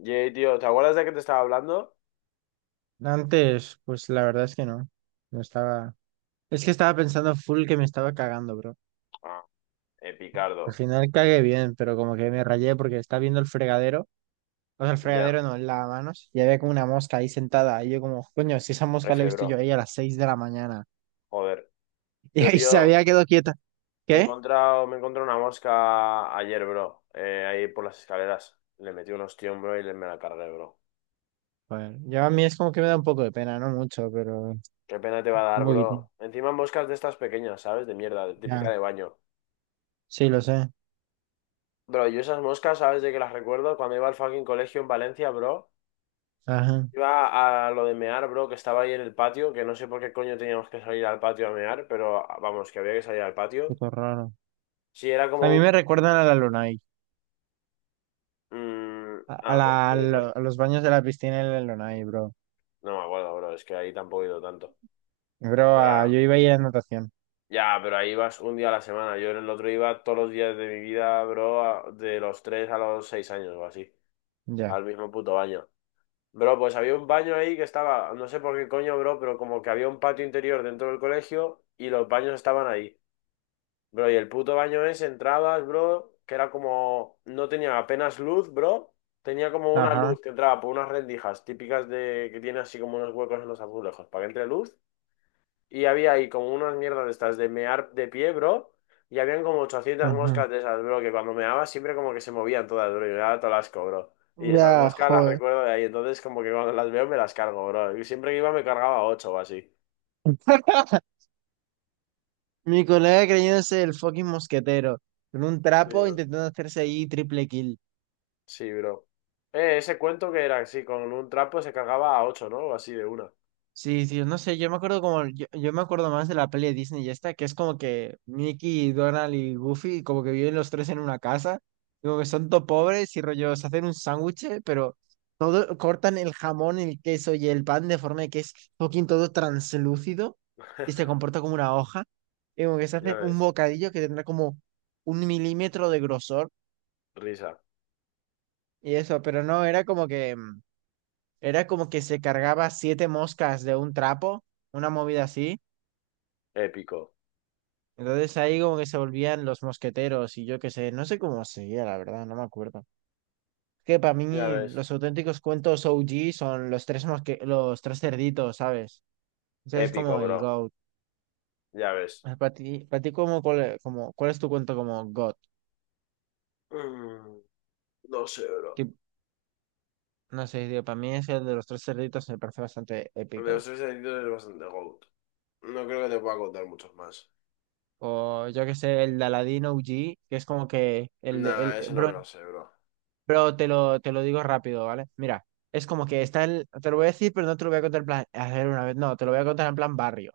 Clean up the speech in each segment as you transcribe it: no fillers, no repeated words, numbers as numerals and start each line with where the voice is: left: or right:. left: Yay, tío, ¿te acuerdas de que te estaba hablando?
right: Antes, pues la verdad es que no. No estaba. Es que estaba pensando full que me estaba cagando, bro.
left: Ah,
right: Al
left: Epicardo.
right: final cagué bien, pero como que me rayé porque estaba viendo el fregadero. O sea, el
left: Ya,
right: fregadero no, el lavamanos. Y había como una mosca ahí sentada. Y yo como, coño, si esa mosca
left: F,
right: la he visto yo
left: bro.
right: ahí a las 6 de la mañana.
left: Joder.
right: Y
left: Yo,
right: ahí se
left: tío,
right: había quedado quieta.
left: me he
right: ¿Qué?
left: encontrado, me he encontrado una mosca ayer, bro. Ahí por las escaleras. Le metí un ostión, bro, y me la cargué, bro.
right: Bueno, yo a mí es como que me da un poco de pena, no mucho, pero
left: Qué pena te va a
right: un
left: dar, bro.
right: poquitín.
left: Encima moscas de estas pequeñas, ¿sabes? De mierda, de típica
right: Ya,
left: de baño.
right: sí, lo sé.
left: Bro, yo esas moscas, ¿sabes de que las recuerdo? Cuando iba al fucking colegio en Valencia, bro.
right: Ajá,
left: Iba a lo de mear, bro, que estaba ahí en el patio, que no sé por qué coño teníamos que salir al patio a mear, pero vamos, que había que salir al patio.
right: puto raro.
left: Sí, era
right: A
left: como
right: mí me
left: un.
right: recuerdan a la Lunai,
left: mm,
right: a, a
left: ah, pues
right: la- a
left: puede
right: lo-
left: ser.
right: a los baños de la piscina en la Lunai, bro.
left: No me acuerdo, bro, es que ahí tampoco he ido tanto.
right: Bro, yo
left: Pero,
right: iba a ir a natación.
left: ya, pero ahí vas un día a la semana. Yo en el otro iba todos los días de mi vida, bro, de los 3 a los 6 años o así,
right: Ya.
left: al mismo puto baño. Bro, pues había un baño ahí que estaba, no sé por qué coño, bro, pero como que había un patio interior dentro del colegio y los baños estaban ahí. Bro, y el puto baño ese, entrabas, bro, que era como, no tenía apenas luz, bro. Tenía como una
right: Ajá.
left: luz que entraba por unas rendijas típicas de que tiene así como unos huecos en los azulejos para que entre luz. Y había ahí como unas mierdas de estas de mear de pie, bro. Y habían como 800
right: Ujú.
left: moscas de esas, bro, que cuando meaba siempre como que se movían todas, bro. Y me daba todo el asco, bro. Y esas
right: Ya,
left: moscas las
right: joder.
left: recuerdo de ahí. Entonces como que cuando las veo me las cargo, bro. Y siempre que iba me cargaba 8 o así.
right: Mi colega creyéndose el fucking mosquetero. Con un
left: Sí,
right: trapo
left: bro.
right: intentando hacerse ahí triple kill.
left: Sí, bro. Ese cuento que era así, con un trapo se cagaba a ocho, ¿no? O así de una.
right: Sí, sí, no sé, yo me acuerdo como, yo me acuerdo más de la peli de Disney y esta, que es como que Mickey, Donald y Goofy como que viven los tres en una casa, y como que son todo pobres y rollo, se hacen un sándwich, pero todo, cortan el jamón, el queso y el pan de forma que es fucking todo translúcido y se comporta como una hoja, y como que se
left: Ya
right: hace un
left: ves.
right: bocadillo que tendrá como 1 mm de grosor
left: Risa.
right: y eso, pero no, era como que se cargaba siete moscas de un trapo, una movida así.
left: Épico.
right: Entonces ahí como que se volvían los mosqueteros y yo qué sé, no sé cómo seguía, la verdad, no me acuerdo. Que para mí
left: Ya ves.
right: los auténticos cuentos OG son los tres cerditos, ¿sabes? Ese es
left: Épico,
right: como el
left: bro.
right: GOAT.
left: Ya ves.
right: Ah, para ti, para ti como, cuál, como, ¿cuál es tu cuento como GOAT?
left: Mm, no sé, bro.
right: Que, no sé, tío, para mí es el de los tres cerditos, me parece bastante
left: De
right: épico.
left: los tres deditos es bastante goat. No creo que te pueda contar muchos más.
right: O yo qué sé, el de Aladino OG, que es como que el de...
left: Nah, eso no
right: Bro,
left: me lo sé, bro.
right: pero te lo digo rápido, ¿vale? Mira, es como que está el... Te lo voy a decir, pero no te lo voy a contar en plan hacer una vez. No, te lo voy a contar en plan barrio.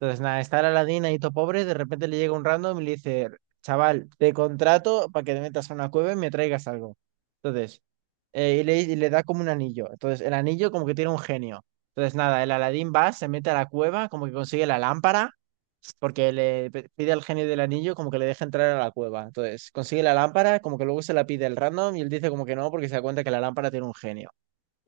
right: Entonces, nada, está la ladina y todo pobre, de repente le llega un random y le dice, chaval, te contrato para que te metas a una cueva y me traigas algo. Entonces, y le da como un anillo. Entonces, el anillo como que tiene un genio. Entonces, nada, el Aladín va, se mete a la cueva, como que consigue la lámpara, porque pide al genio del anillo como que le deje entrar a la cueva. Entonces, consigue la lámpara, como que luego se la pide el random y él dice como que no, porque se da cuenta que la lámpara tiene un genio.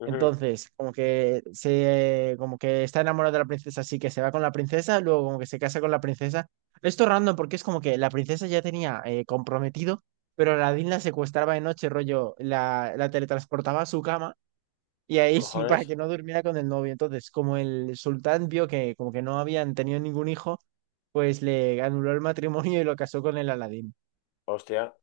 left: Ujú.
right: Entonces, como que está enamorado de la princesa, así que se va con la princesa, luego como que se casa con la princesa. Esto es random porque es como que la princesa ya tenía comprometido, pero Aladdin la secuestraba de noche, rollo, la teletransportaba a su cama y ahí sí, para
left: ¿Cojones?
right: que no durmiera con el novio. Entonces, como el sultán vio que como que no habían tenido ningún hijo, pues le anuló el matrimonio y lo casó con el Aladdin.
left: Hostia.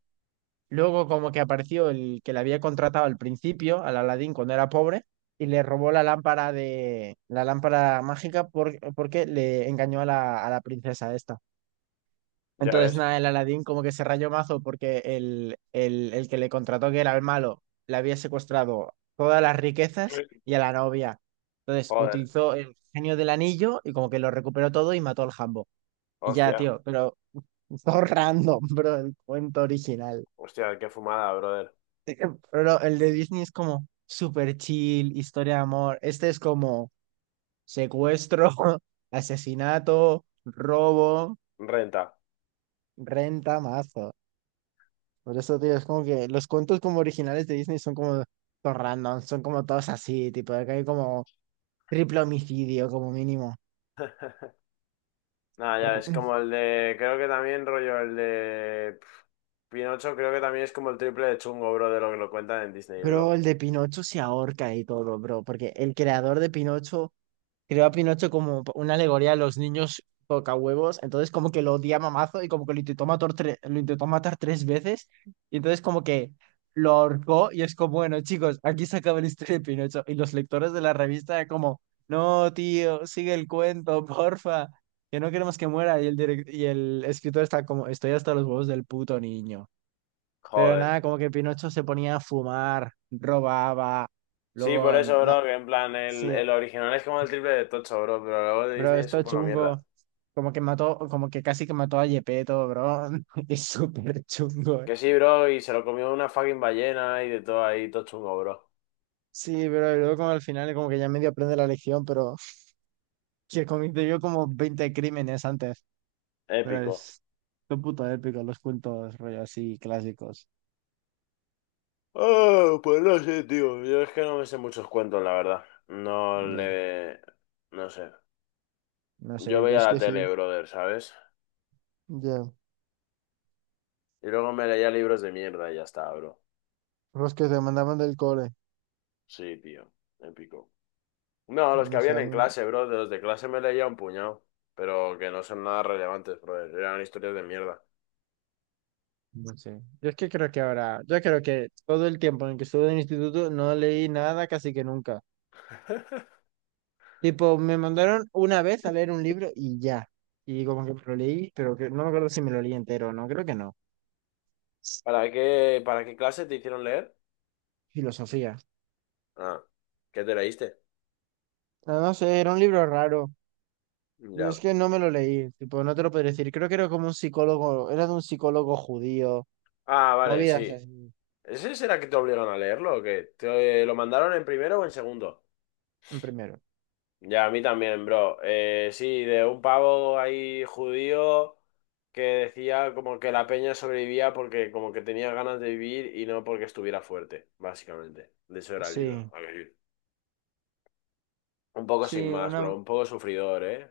right: Luego como que apareció el que le había contratado al principio, al Aladín cuando era pobre, y le robó la lámpara de la lámpara mágica porque le engañó a la princesa esta.
left: Ya
right: Entonces
left: ves.
right: nada, el Aladín como que se rayó mazo porque el que le contrató, que era el malo, le había secuestrado todas las riquezas y a la novia. Entonces
left: Joder.
right: utilizó el genio del anillo y como que lo recuperó todo y mató al Jambo. Y ya,
left: Hostia.
right: tío, pero todo random, bro, el cuento original.
left: Hostia, qué fumada, brother.
right: Pero no, el de Disney es como super chill, historia de amor. Este es como secuestro, asesinato, robo,
left: Renta.
right: renta, mazo. Por eso, tío, es como que los cuentos como originales de Disney son como todos random, son como todos así, tipo, acá hay como triple homicidio como mínimo.
left: Nada, ya, es como el de. Creo que también, rollo, el de. Pinocho, creo que también es como el triple de chungo, bro, de lo que lo cuentan en Disney,
right: Pero
left: bro.
right: el de Pinocho se ahorca y todo, bro, porque el creador de Pinocho creó a Pinocho como una alegoría a los niños tocahuevos, entonces como que lo odia mamazo y como que lo intentó matar, lo intentó matar tres veces, y entonces como que lo ahorcó y es como, bueno, chicos, aquí se acaba la historia de Pinocho, y los lectores de la revista era como, no, tío, sigue el cuento, porfa, que no queremos que muera, y y el escritor está como, estoy hasta los huevos del puto niño. Pero
left: Joder.
right: nada, como que Pinocho se ponía a fumar, robaba,
left: Sí, por
right: luego,
left: eso,
right: no,
left: bro, que en plan, el,
right: sí.
left: el original es como el triple de tocho, bro, pero luego de
right: Bro,
left: Disney es
right: esto
left: un
right: es
left: poco
right: chungo.
left: mierda.
right: Como que mató, como que casi que mató a Gepetto, bro. Es súper chungo.
left: Que sí, bro, y se lo comió una fucking ballena y de todo ahí, todo chungo, bro.
right: Sí, pero luego como al final como que ya medio aprende la lección, pero que cometió como 20 crímenes antes. Pero
left: Épico.
right: es son puto épico los cuentos rollo así clásicos.
left: Oh, pues no sé, tío. Yo es que no me sé muchos cuentos, la verdad. No
right: Ya.
left: le. No sé.
right: No sé,
left: Yo
right: yo
left: veía
right: es
left: la
right: que sí.
left: tele, brother, ¿sabes?
right: Ya.
left: Y luego me leía libros de mierda y ya está, bro.
right: Los que te mandaban del cole.
left: Sí, tío, épico. No, los que
right: No sé,
left: habían
right: a
left: en
right: mí.
left: clase, bro, de los de clase me leía un puñado, pero que no son nada relevantes, bro, eran historias de mierda.
right: No sé. Yo es que creo que ahora, yo creo que todo el tiempo en que estuve en el instituto no leí nada casi que nunca. Tipo, me mandaron una vez a leer un libro y ya. Y como que me lo leí, pero que, no me acuerdo si me lo leí entero, no, creo que no.
left: ¿Para qué clase te hicieron leer?
right: Filosofía.
left: Ah, ¿qué te leíste?
right: No, no sé, era un libro raro.
left: Ya.
right: Es que no me lo leí, tipo, no te lo podría decir. Creo que era como un psicólogo, era de un psicólogo judío.
left: Ah, vale,
right: Movidas
left: sí.
right: así.
left: ¿Ese será que te obligaron a leerlo o qué? ¿Te lo mandaron en primero o en segundo?
right: En primero.
left: Ya, a mí también, bro. Sí, de un pavo ahí judío que decía como que la peña sobrevivía porque como que tenía ganas de vivir y no porque estuviera fuerte, básicamente. De eso era el libro.
right: Sí,
left: A ver, un poco sin
right: sí,
left: más,
right: una,
left: bro. Un poco sufridor, ¿eh?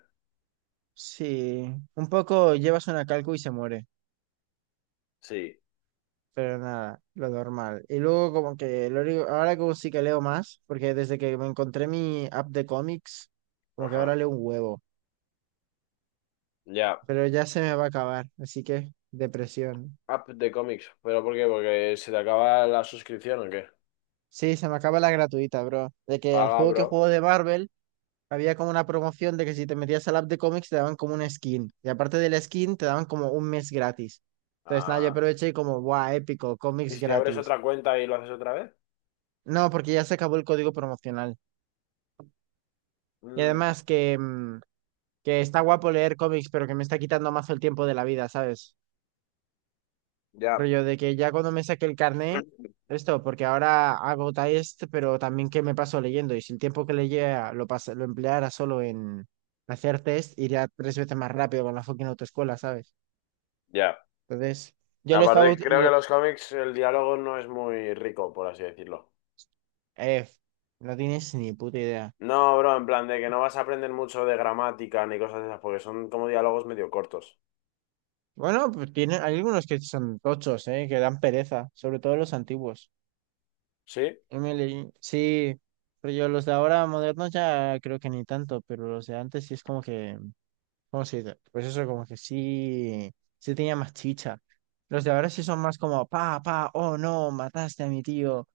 right: sí. Un poco llevas una calco y se muere.
left: Sí.
right: Pero nada, lo normal. Y luego como que ahora como sí que leo más, porque desde que me encontré mi app de cómics, como que
left: Ajá.
right: ahora leo un huevo,
left: Ya.
right: pero ya se me va a acabar, así que depresión.
left: App de cómics. ¿Pero por qué? ¿Porque se te acaba la suscripción o qué?
right: Sí, se me acaba la gratuita, bro. De que al
left: Paga,
right: juego que
left: bro.
right: juego de Marvel había como una promoción de que si te metías al app de cómics te daban como una skin. Y aparte de la skin te daban como un mes gratis. Entonces nada, yo
left: Ah.
right: aproveché y como, guau, épico,
left: ¿Y
right: cómics
left: si te abres
right: gratis.
left: otra cuenta y lo haces otra vez?
right: No, porque ya se acabó el código promocional. Y
left: Mm,
right: además que... que está guapo leer cómics, pero que me está quitando mazo el tiempo de la vida, ¿sabes?
left: ya.
right: Rollo de que ya cuando me saque el carné, esto, porque ahora hago test, pero también que me paso leyendo, y si el tiempo que leía lo empleara solo en hacer test, iría tres veces más rápido con la fucking autoescuela, ¿sabes?
left: Ya.
right: Entonces, yo lo estaba...
left: Aparte, creo que en los cómics el diálogo no es muy rico, por así decirlo.
right: eh, no tienes ni puta idea.
left: No, bro, en plan de que no vas a aprender mucho de gramática ni cosas de esas, porque son como diálogos medio cortos.
right: Bueno, pues tiene, hay algunos que son tochos, ¿eh? Que dan pereza, sobre todo los antiguos.
left: ¿Sí?
right: Emily, sí, pero yo los de ahora modernos ya creo que ni tanto, pero los de antes sí es como que, ¿cómo se dice? Pues eso, como que sí, sí tenía más chicha. Los de ahora sí son más como, pa, pa, oh, no, mataste a mi tío,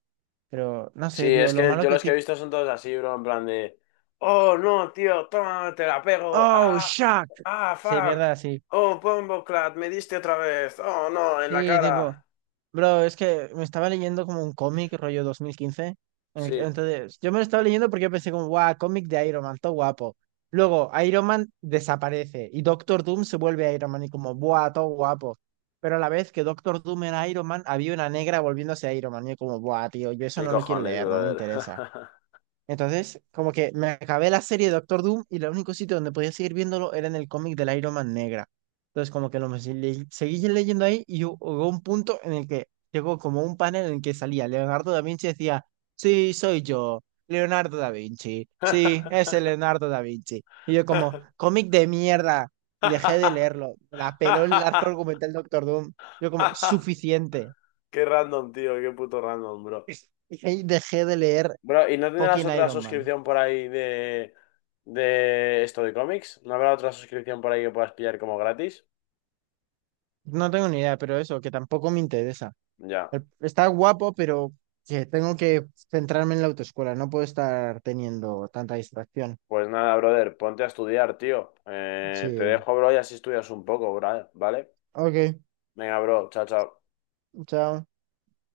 right: pero no
left: Sí,
right: sé, tío,
left: es
right: lo
left: que
right: malo
left: yo
right: que
left: los que he
right: tiene,
left: visto son todos así, bro, en plan de. Oh, no, tío, toma, te la pego.
right: oh, shock, sí,
left: Fuck.
right: mierda, así.
left: Oh, Bombo Clat, me diste otra vez. Oh, no, en la
right: Sí, tipo,
left: cara.
right: bro, es que me estaba leyendo como un cómic rollo 2015,
left: Sí,
right: entonces, yo me lo estaba leyendo porque yo pensé como, guau, cómic de Iron Man, todo guapo. Luego, Iron Man desaparece y Doctor Doom se vuelve Iron Man y como, buah, todo guapo. Pero a la vez que Doctor Doom era Iron Man, había una negra volviéndose Iron Man y yo como, buah, tío, yo eso
left: qué
right: no lo quiero
left: cojones,
right: leer, no me
left: brother.
right: interesa. Entonces, como que me acabé la serie de Doctor Doom y el único sitio donde podía seguir viéndolo era en el cómic del Iron Man negra. Entonces, como que seguí leyendo ahí y hubo un punto en el que llegó como un panel en el que salía Leonardo da Vinci y decía, sí, soy yo, Leonardo da Vinci, sí, es el Leonardo da Vinci. Y yo como, cómic de mierda, y dejé de leerlo. Me la peló el arco argumental Doctor Doom. Yo como, suficiente.
left: Qué random, tío, qué puto random, bro.
right: Y ahí dejé de leer
left: Bro, ¿y no tendrás
right: fucking
left: otra
right: Iron Man.
left: suscripción por ahí de esto de cómics? ¿No habrá otra suscripción por ahí que puedas pillar como gratis?
right: No tengo ni idea, pero eso, que tampoco me interesa.
left: Ya.
right: Está guapo, pero que tengo que centrarme en la autoescuela. No puedo estar teniendo tanta distracción.
left: Pues nada, brother, ponte a estudiar, tío. Te
right: Sí.
left: dejo, bro, y así estudias un poco, bro, ¿vale?
right: Ok,
left: Venga, bro, chao, chao.
right: chao.